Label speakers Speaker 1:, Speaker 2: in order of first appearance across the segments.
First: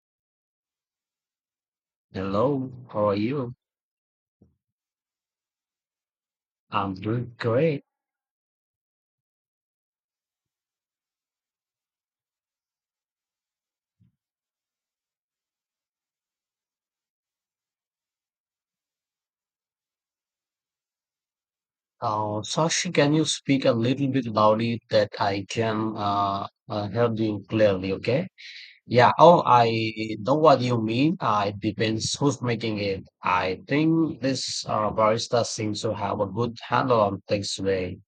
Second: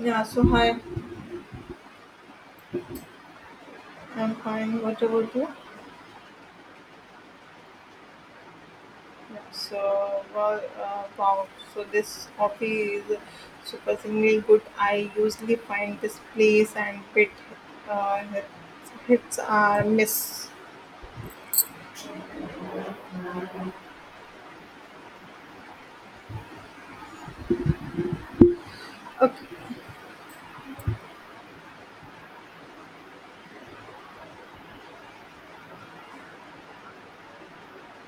Speaker 1: Yeah, so hi,
Speaker 2: Hello, how are you?
Speaker 1: I'm fine. What about you?
Speaker 2: I'm doing great.
Speaker 1: Yeah, So, well, uh, wow, so this coffee is surprisingly good. I usually find this place and bit uh, hits are miss.
Speaker 2: Sashi, can you speak a little bit loudly that I can help you clearly, okay? Yeah, oh,
Speaker 1: Okay,
Speaker 2: I know what you mean. It depends who's making it. I think this barista seems to have a good handle on things today.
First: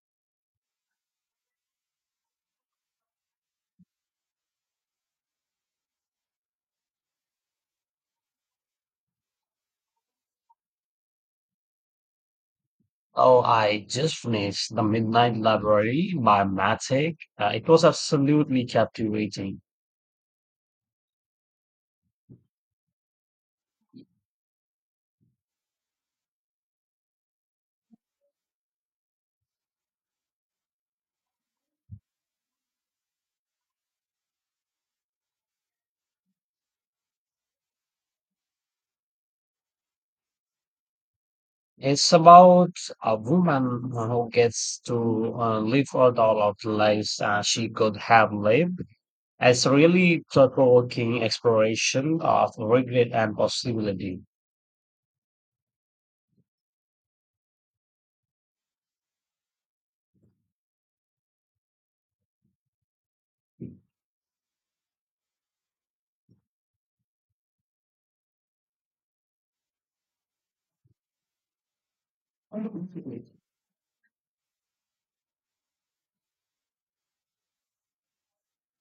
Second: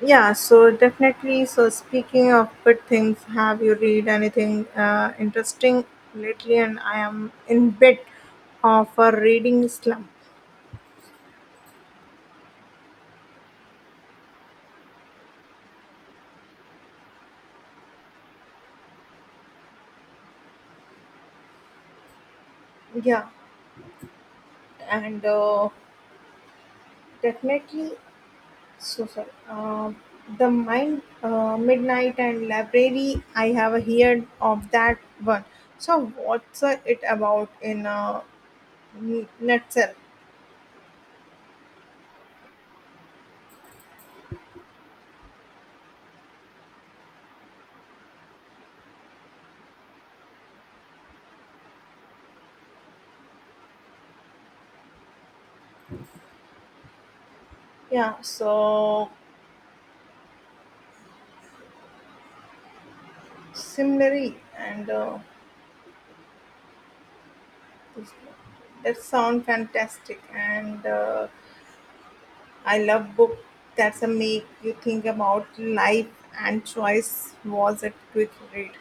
Speaker 1: yeah, so definitely. So, speaking of good things, have you read anything interesting lately? And I am in bit of a reading slump.
Speaker 2: Oh, I just finished The Midnight Library by Matic. It was absolutely captivating.
Speaker 1: Yeah, and definitely. So sorry. The mine, midnight and library. I have heard of that one. So what's it about in a nutshell?
Speaker 2: It's about a woman who gets to live out all of the lives she could have lived. It's really thought-provoking exploration of regret and possibility.
Speaker 1: Yeah. So similarly, and this- that sound fantastic. And I love
Speaker 2: It
Speaker 1: book that's a make you think about life and choice. Was it quick read?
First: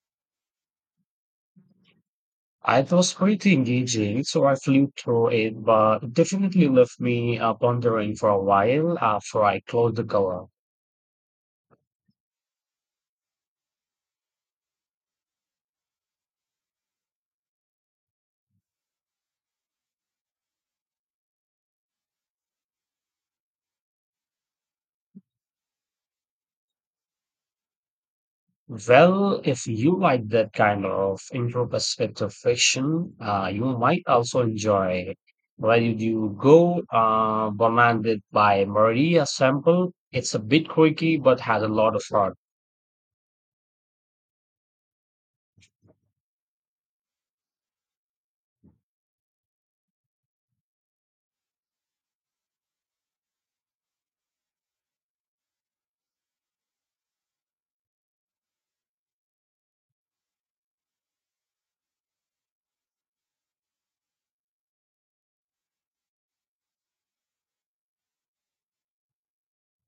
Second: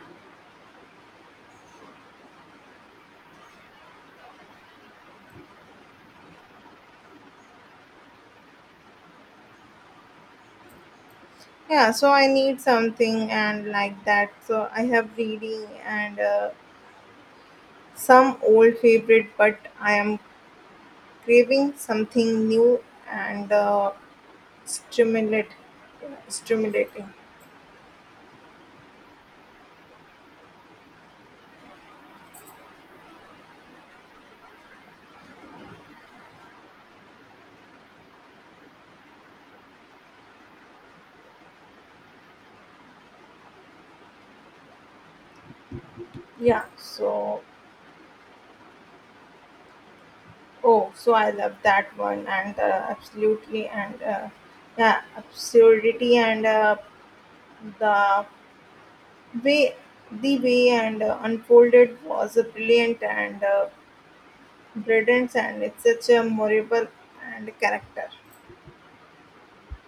Speaker 2: was pretty engaging, so I flew through it, but it definitely left me pondering for a while after I closed the cover.
Speaker 1: Yeah, so I need something and like that so I have reading and some old favorite, but I am craving something new and stimulate, stimulating.
Speaker 2: Well, if you like that kind of introspective fiction, you might also enjoy Where Did You Go, commanded by Maria Sample. It's a bit quirky, but has a lot of heart,
Speaker 1: Yeah. So, oh, so I love that one and absolutely and yeah, absurdity and the way the way and unfolded was a brilliant and brilliant and it's such a memorable and character.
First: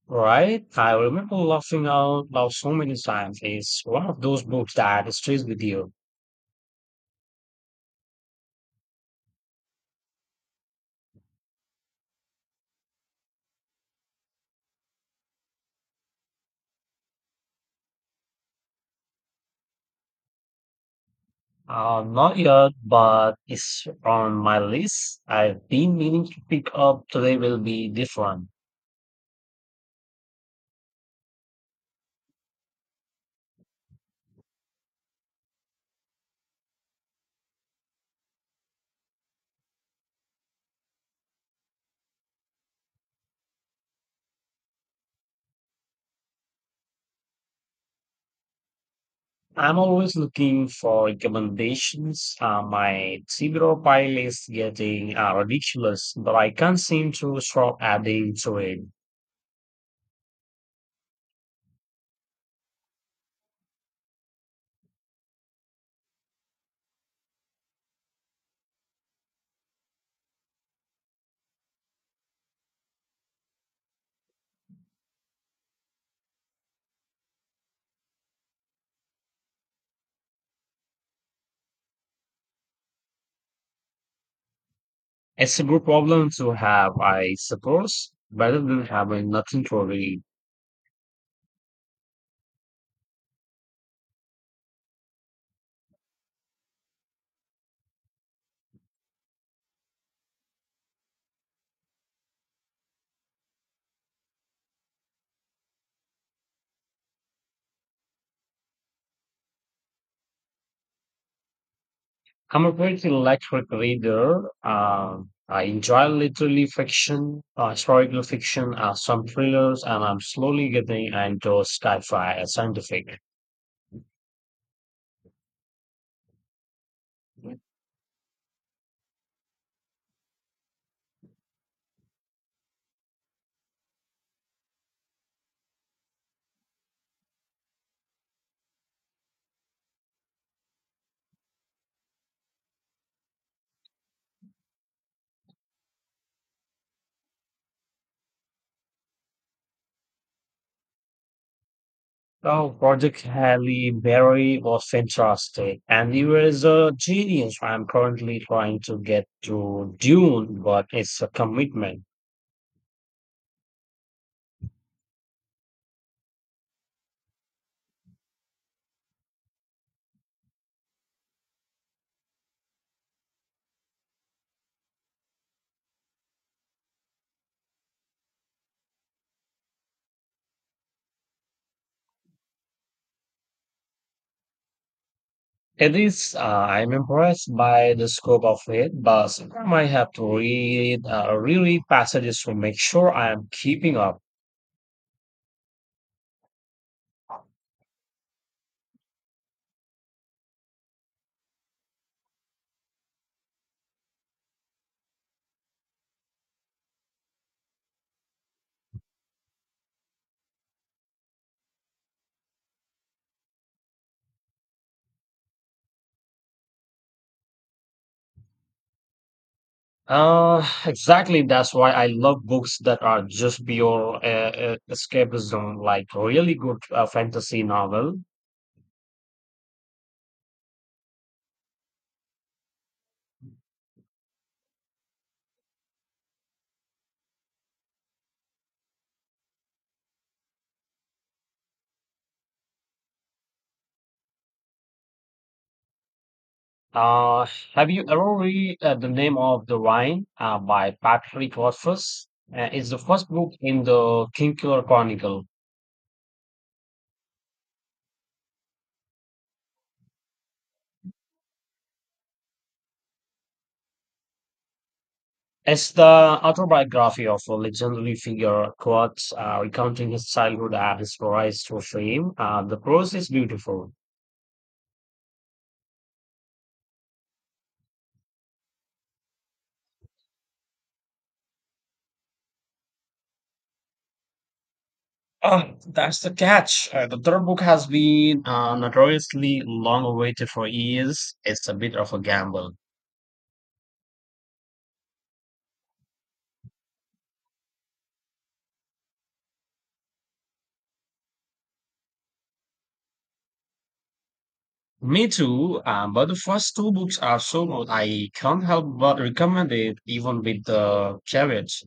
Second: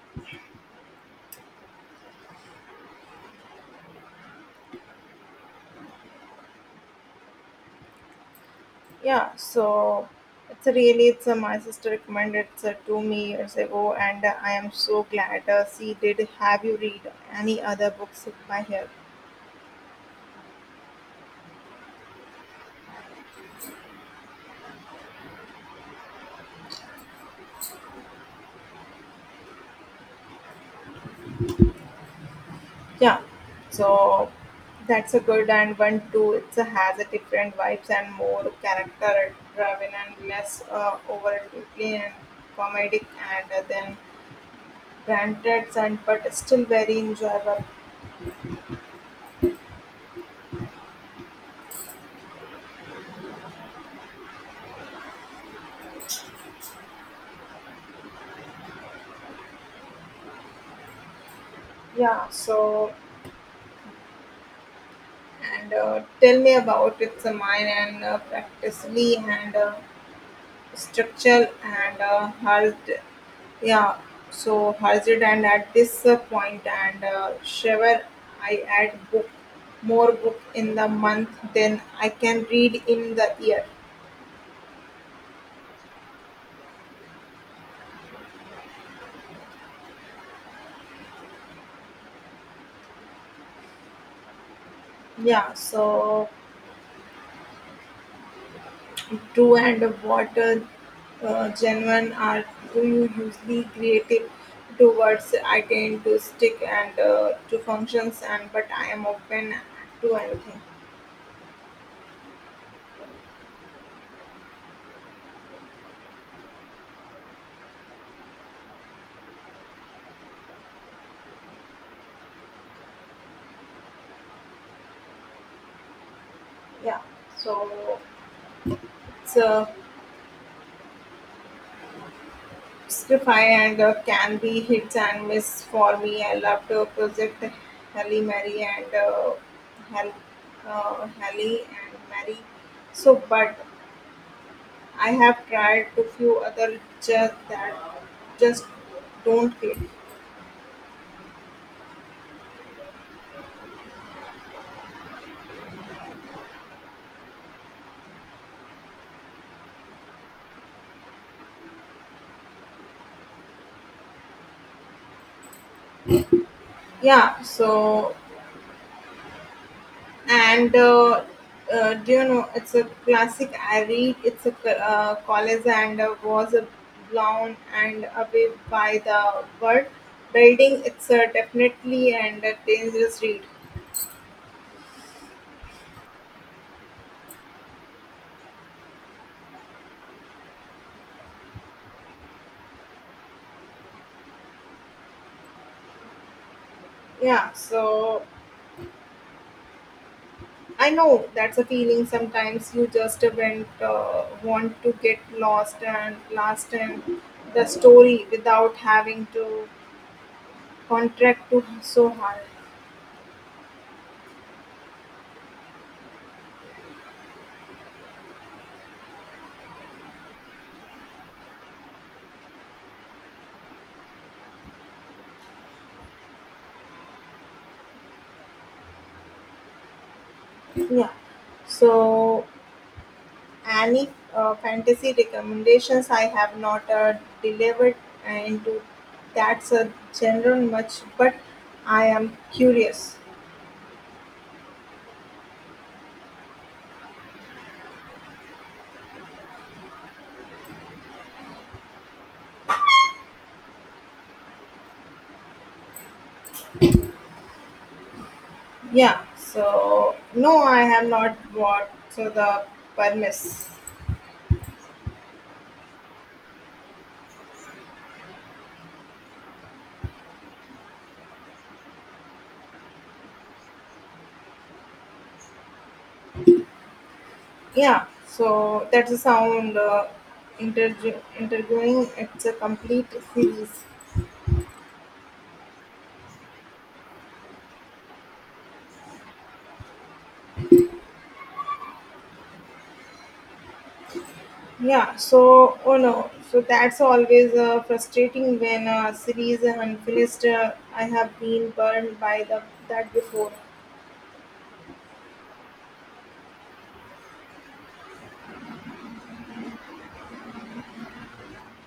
Speaker 2: right? I remember laughing out loud so many times. It's one of those books that stays with you.
Speaker 1: Yeah, so it's a really it's a my sister recommended it to me years ago, and I am so glad she did. Have you read any other books by her?
Speaker 2: Not yet, but it's on my list. I've been meaning to pick up. Today will be different.
Speaker 1: Yeah, so that's a good and one too. It has a different vibes and more character driven and less over and comedic and then granted and but still very enjoyable.
Speaker 2: I'm always looking for recommendations. My Tibro pile is getting ridiculous, but I can't seem to stop adding to it.
Speaker 1: Yeah, so And tell me about its mine and practically and structural and hard, yeah. So hazard and at this point and Shiver, I add book more book in the month than I can read in the year.
Speaker 2: It's a good problem to have, I suppose, better than having nothing to read.
Speaker 1: Yeah. So do and what genuine are do you usually creative towards? I tend to stick and to functions and but I am open to anything.
Speaker 2: I'm a pretty electric reader. I enjoy literary fiction, historical fiction, some thrillers, and I'm slowly getting into sci fi and scientific.
Speaker 1: Yeah, so it's a scriptify and can be hits and miss for me. I love to project Halle Mary and Hal, Halle and Mary. So, but I have tried to few other just that just don't hit.
Speaker 2: Oh, Project Halle Berry was fantastic, and he was a genius. I'm currently trying to get to Dune, but it's a commitment.
Speaker 1: Yeah, so and do you know it's a classic I read it's a college and was a blown and away by the word building, it's a definitely and a dangerous read.
Speaker 2: It is. I'm impressed by the scope of it, but sometimes I have to read, reread passages to make sure I am keeping up.
Speaker 1: Yeah, so I know that's a feeling, sometimes you just went want to get lost and lost in the story without having to contract to so hard.
Speaker 2: Uh, exactly. That's why I love books that are just pure escapism, like really good fantasy novel.
Speaker 1: Yeah, so any fantasy recommendations? I have not delivered into that's a general much, but I am curious.
Speaker 2: Uh, have you ever read The Name of the Rhine by Patrick Rothfuss? It's the first book in the Kingkiller Chronicle.
Speaker 1: Yeah, so no, I have not bought so the premise.
Speaker 2: It's the autobiography of a legendary figure, Quartz, recounting his childhood and his rise to fame. The prose is beautiful.
Speaker 1: Yeah, so that's a sound interviewing. It's a complete series.
Speaker 2: Ah, that's the catch. The third book has been notoriously long awaited for years. It's a bit of a gamble.
Speaker 1: Yeah, so oh no, so that's always frustrating when a series is unfinished. I have been burned by the that before.
Speaker 2: Me too, but the first two books are so good. I can't help but recommend it, even with the caveats.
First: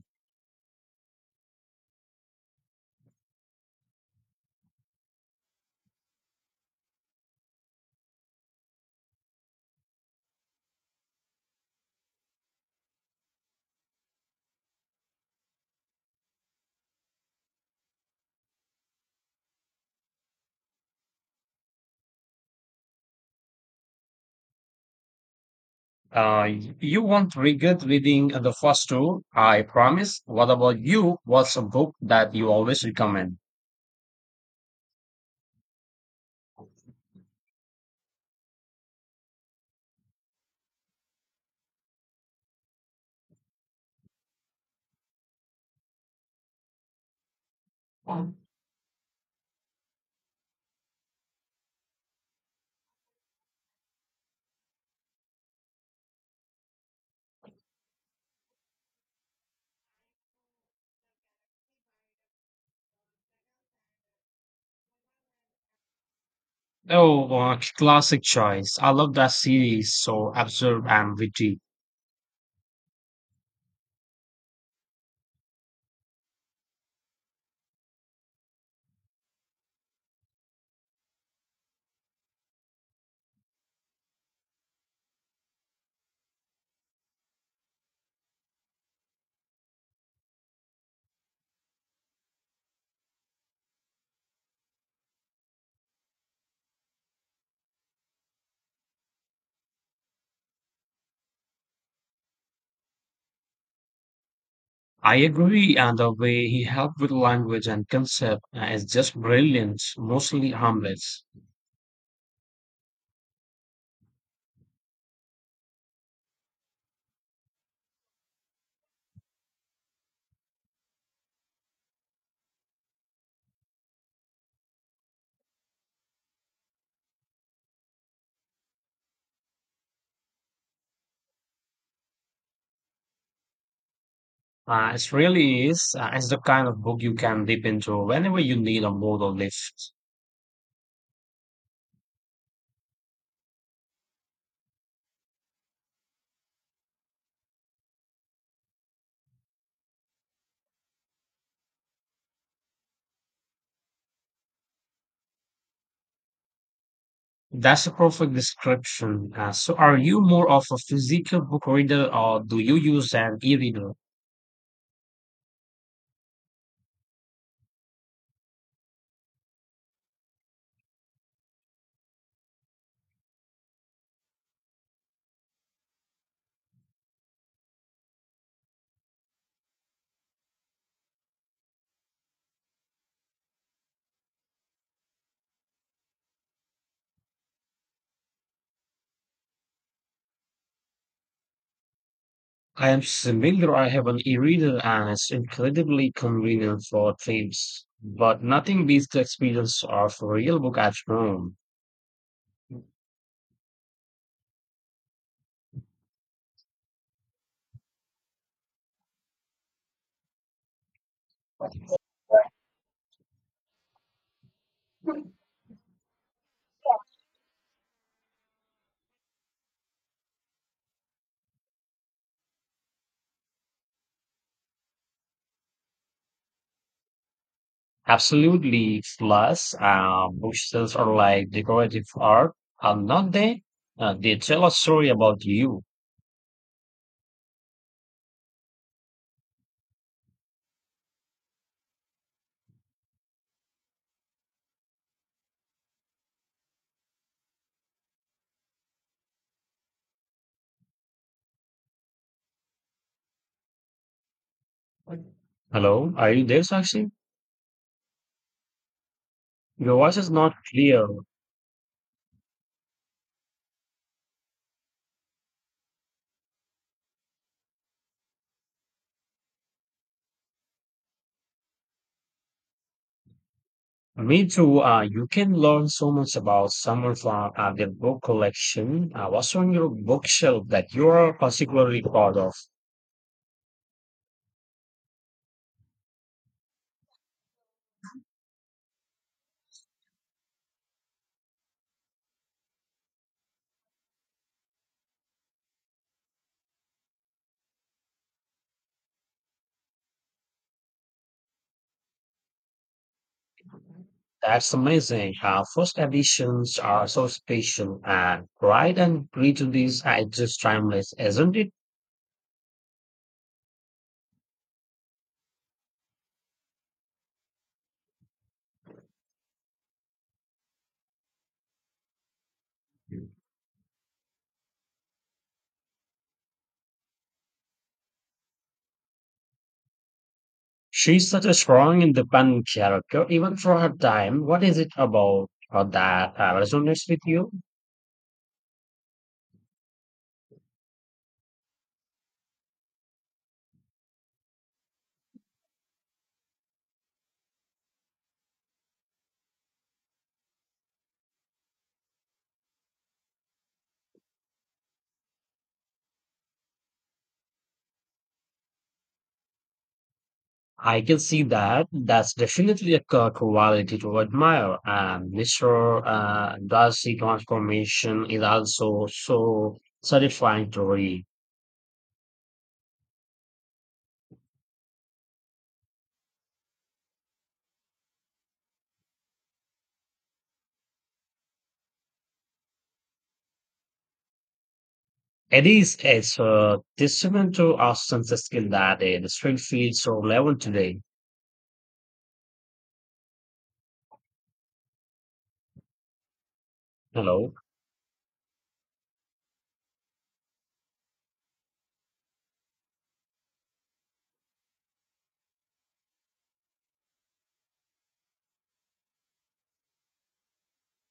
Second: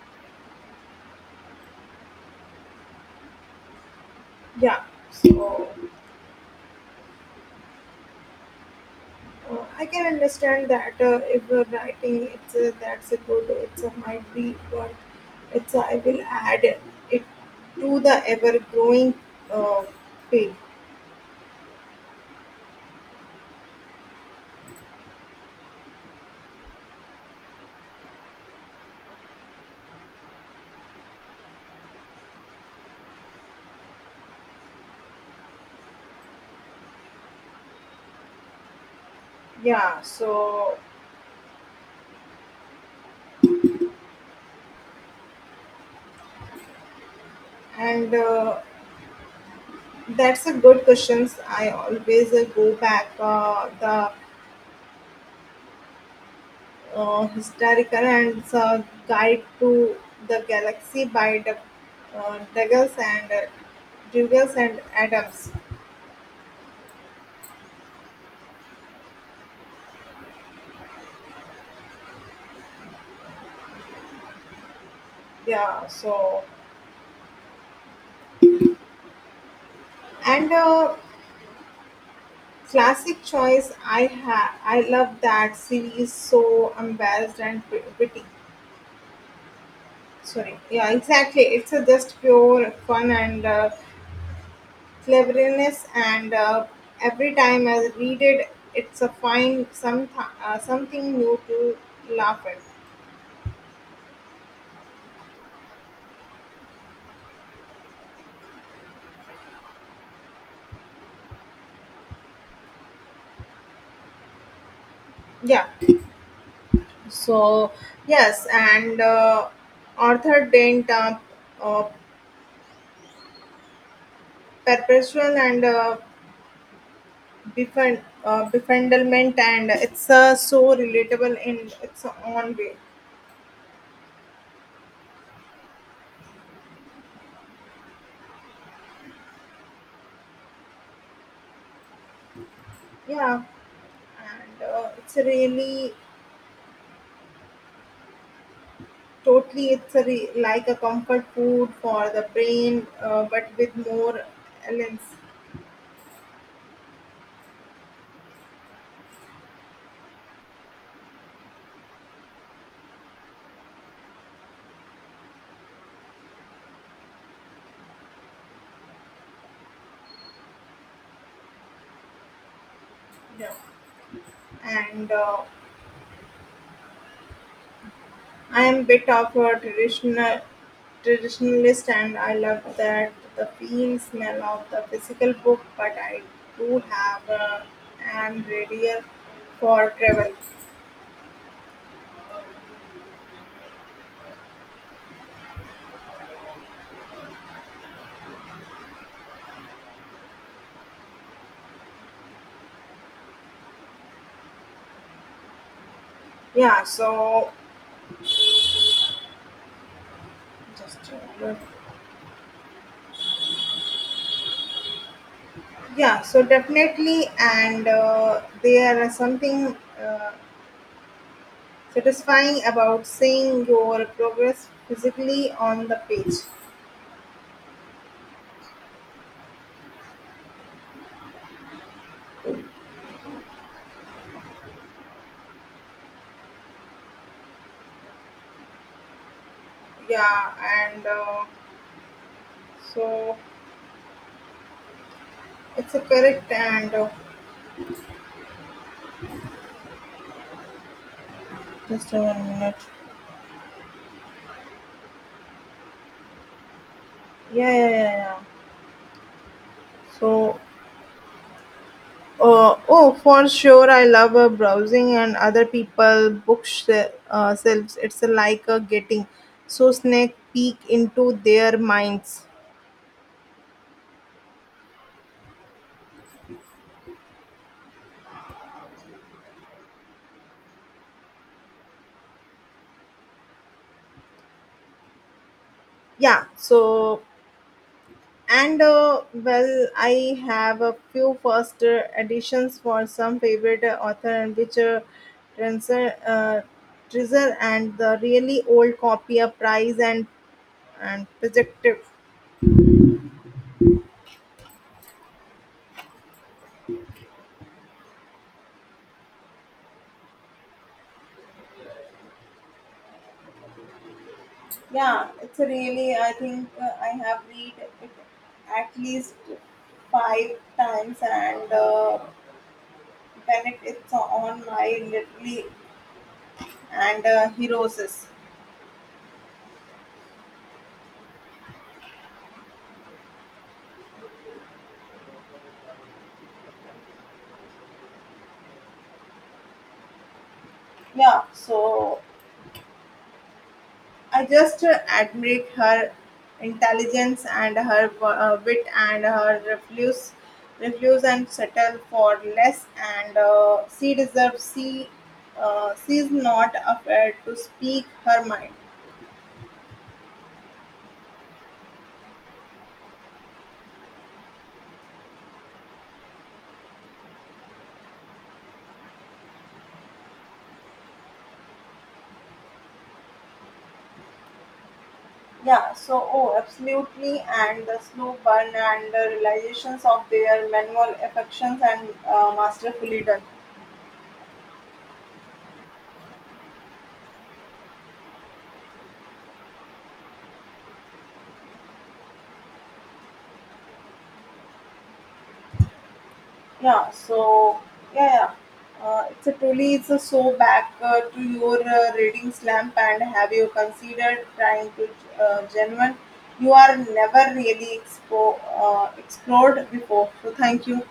Speaker 1: Yeah, so I can understand that if you're writing, it's that's a good. It's a might be work. It's I will add it to the ever growing uh, pig.
Speaker 2: Uh, you won't regret reading the first two, I promise. What about you? What's a book that you always recommend?
Speaker 1: Yeah, so and that's a good questions. I always go back the historical and it's guide to the galaxy by the uh, Douglas and uh, Douglas and Adams.
Speaker 2: Oh, classic choice. I love that series, so absurd and witty.
Speaker 1: Yeah, so and classic choice. I have I love that series. So embarrassed and witty. Sorry. Yeah, exactly. It's a just pure fun and cleverness and. Every time I read it, it's a find some something new to laugh at.
Speaker 2: I agree, and the way he helped with language and concept is just brilliant, mostly harmless.
Speaker 1: Yeah. So yes, and Arthur Dent, uh, perpetual and befriendment, and it's so relatable in its own way.
Speaker 2: It really is. It's the kind of book you can dip into whenever you need a moral lift.
Speaker 1: Yeah, and it's really totally it's a like a comfort food for the brain, but with more elements.
Speaker 2: That's a perfect description. So, are you more of a physical book reader or do you use an e reader?
Speaker 1: Yeah, and I am a bit of a traditionalist and I love that the feel smell of the physical book, but I do have a an radial for travel.
Speaker 2: I am similar. I have an e reader and it's incredibly convenient for trips, but nothing beats the experience of a real book at home.
Speaker 1: Yeah, so just uh, yeah, so definitely, and there is something satisfying about seeing your progress physically on the page.
Speaker 2: Absolutely. Plus, bookshelves are like decorative art, are not they? They tell a story about you.
Speaker 1: Yeah, and so it's a correct and. Just a minute.
Speaker 2: Hello, are you there, Sakshi?
Speaker 1: Yeah, yeah, yeah, yeah.
Speaker 2: Your voice is not
Speaker 1: So,
Speaker 2: clear.
Speaker 1: oh, for sure, I love browsing and other people books selves. It's like getting so snake peek into their minds.
Speaker 2: Me too. You can learn so much about someone from their book collection. What's on your bookshelf that you're particularly proud of?
Speaker 1: Yeah. So, and well, I have a few first editions for some favorite author and which treasure, uh, treasure and the really old copy of price and projective.
Speaker 2: That's amazing. First editions are so special, and Pride and Prejudice are just timeless, isn't it?
Speaker 1: Yeah, it's a really, I think I have read it at least 5 times, and when it's on my literally and heroes.
Speaker 2: She's such a strong, independent character, even for her time. What is it about her that resonates with you?
Speaker 1: Yeah, so I just admire her intelligence and her wit and her refuse and settle for less, and she's not afraid to speak her mind.
Speaker 2: I can see that. That's definitely a quality to admire. And Mr. Darcy transformation is also so satisfying to read.
Speaker 1: Yeah, so oh, absolutely, and the slow burn and the realizations of their manual affections and masterfully done.
Speaker 2: It is, it's a so testament to Austin's skill that it still feels so relevant today.
Speaker 1: Yeah,
Speaker 2: Hello.
Speaker 1: so yeah, yeah. It's a truly it's a so back to your reading slump, and have you considered trying to genuine? You are never really explored before. So thank you.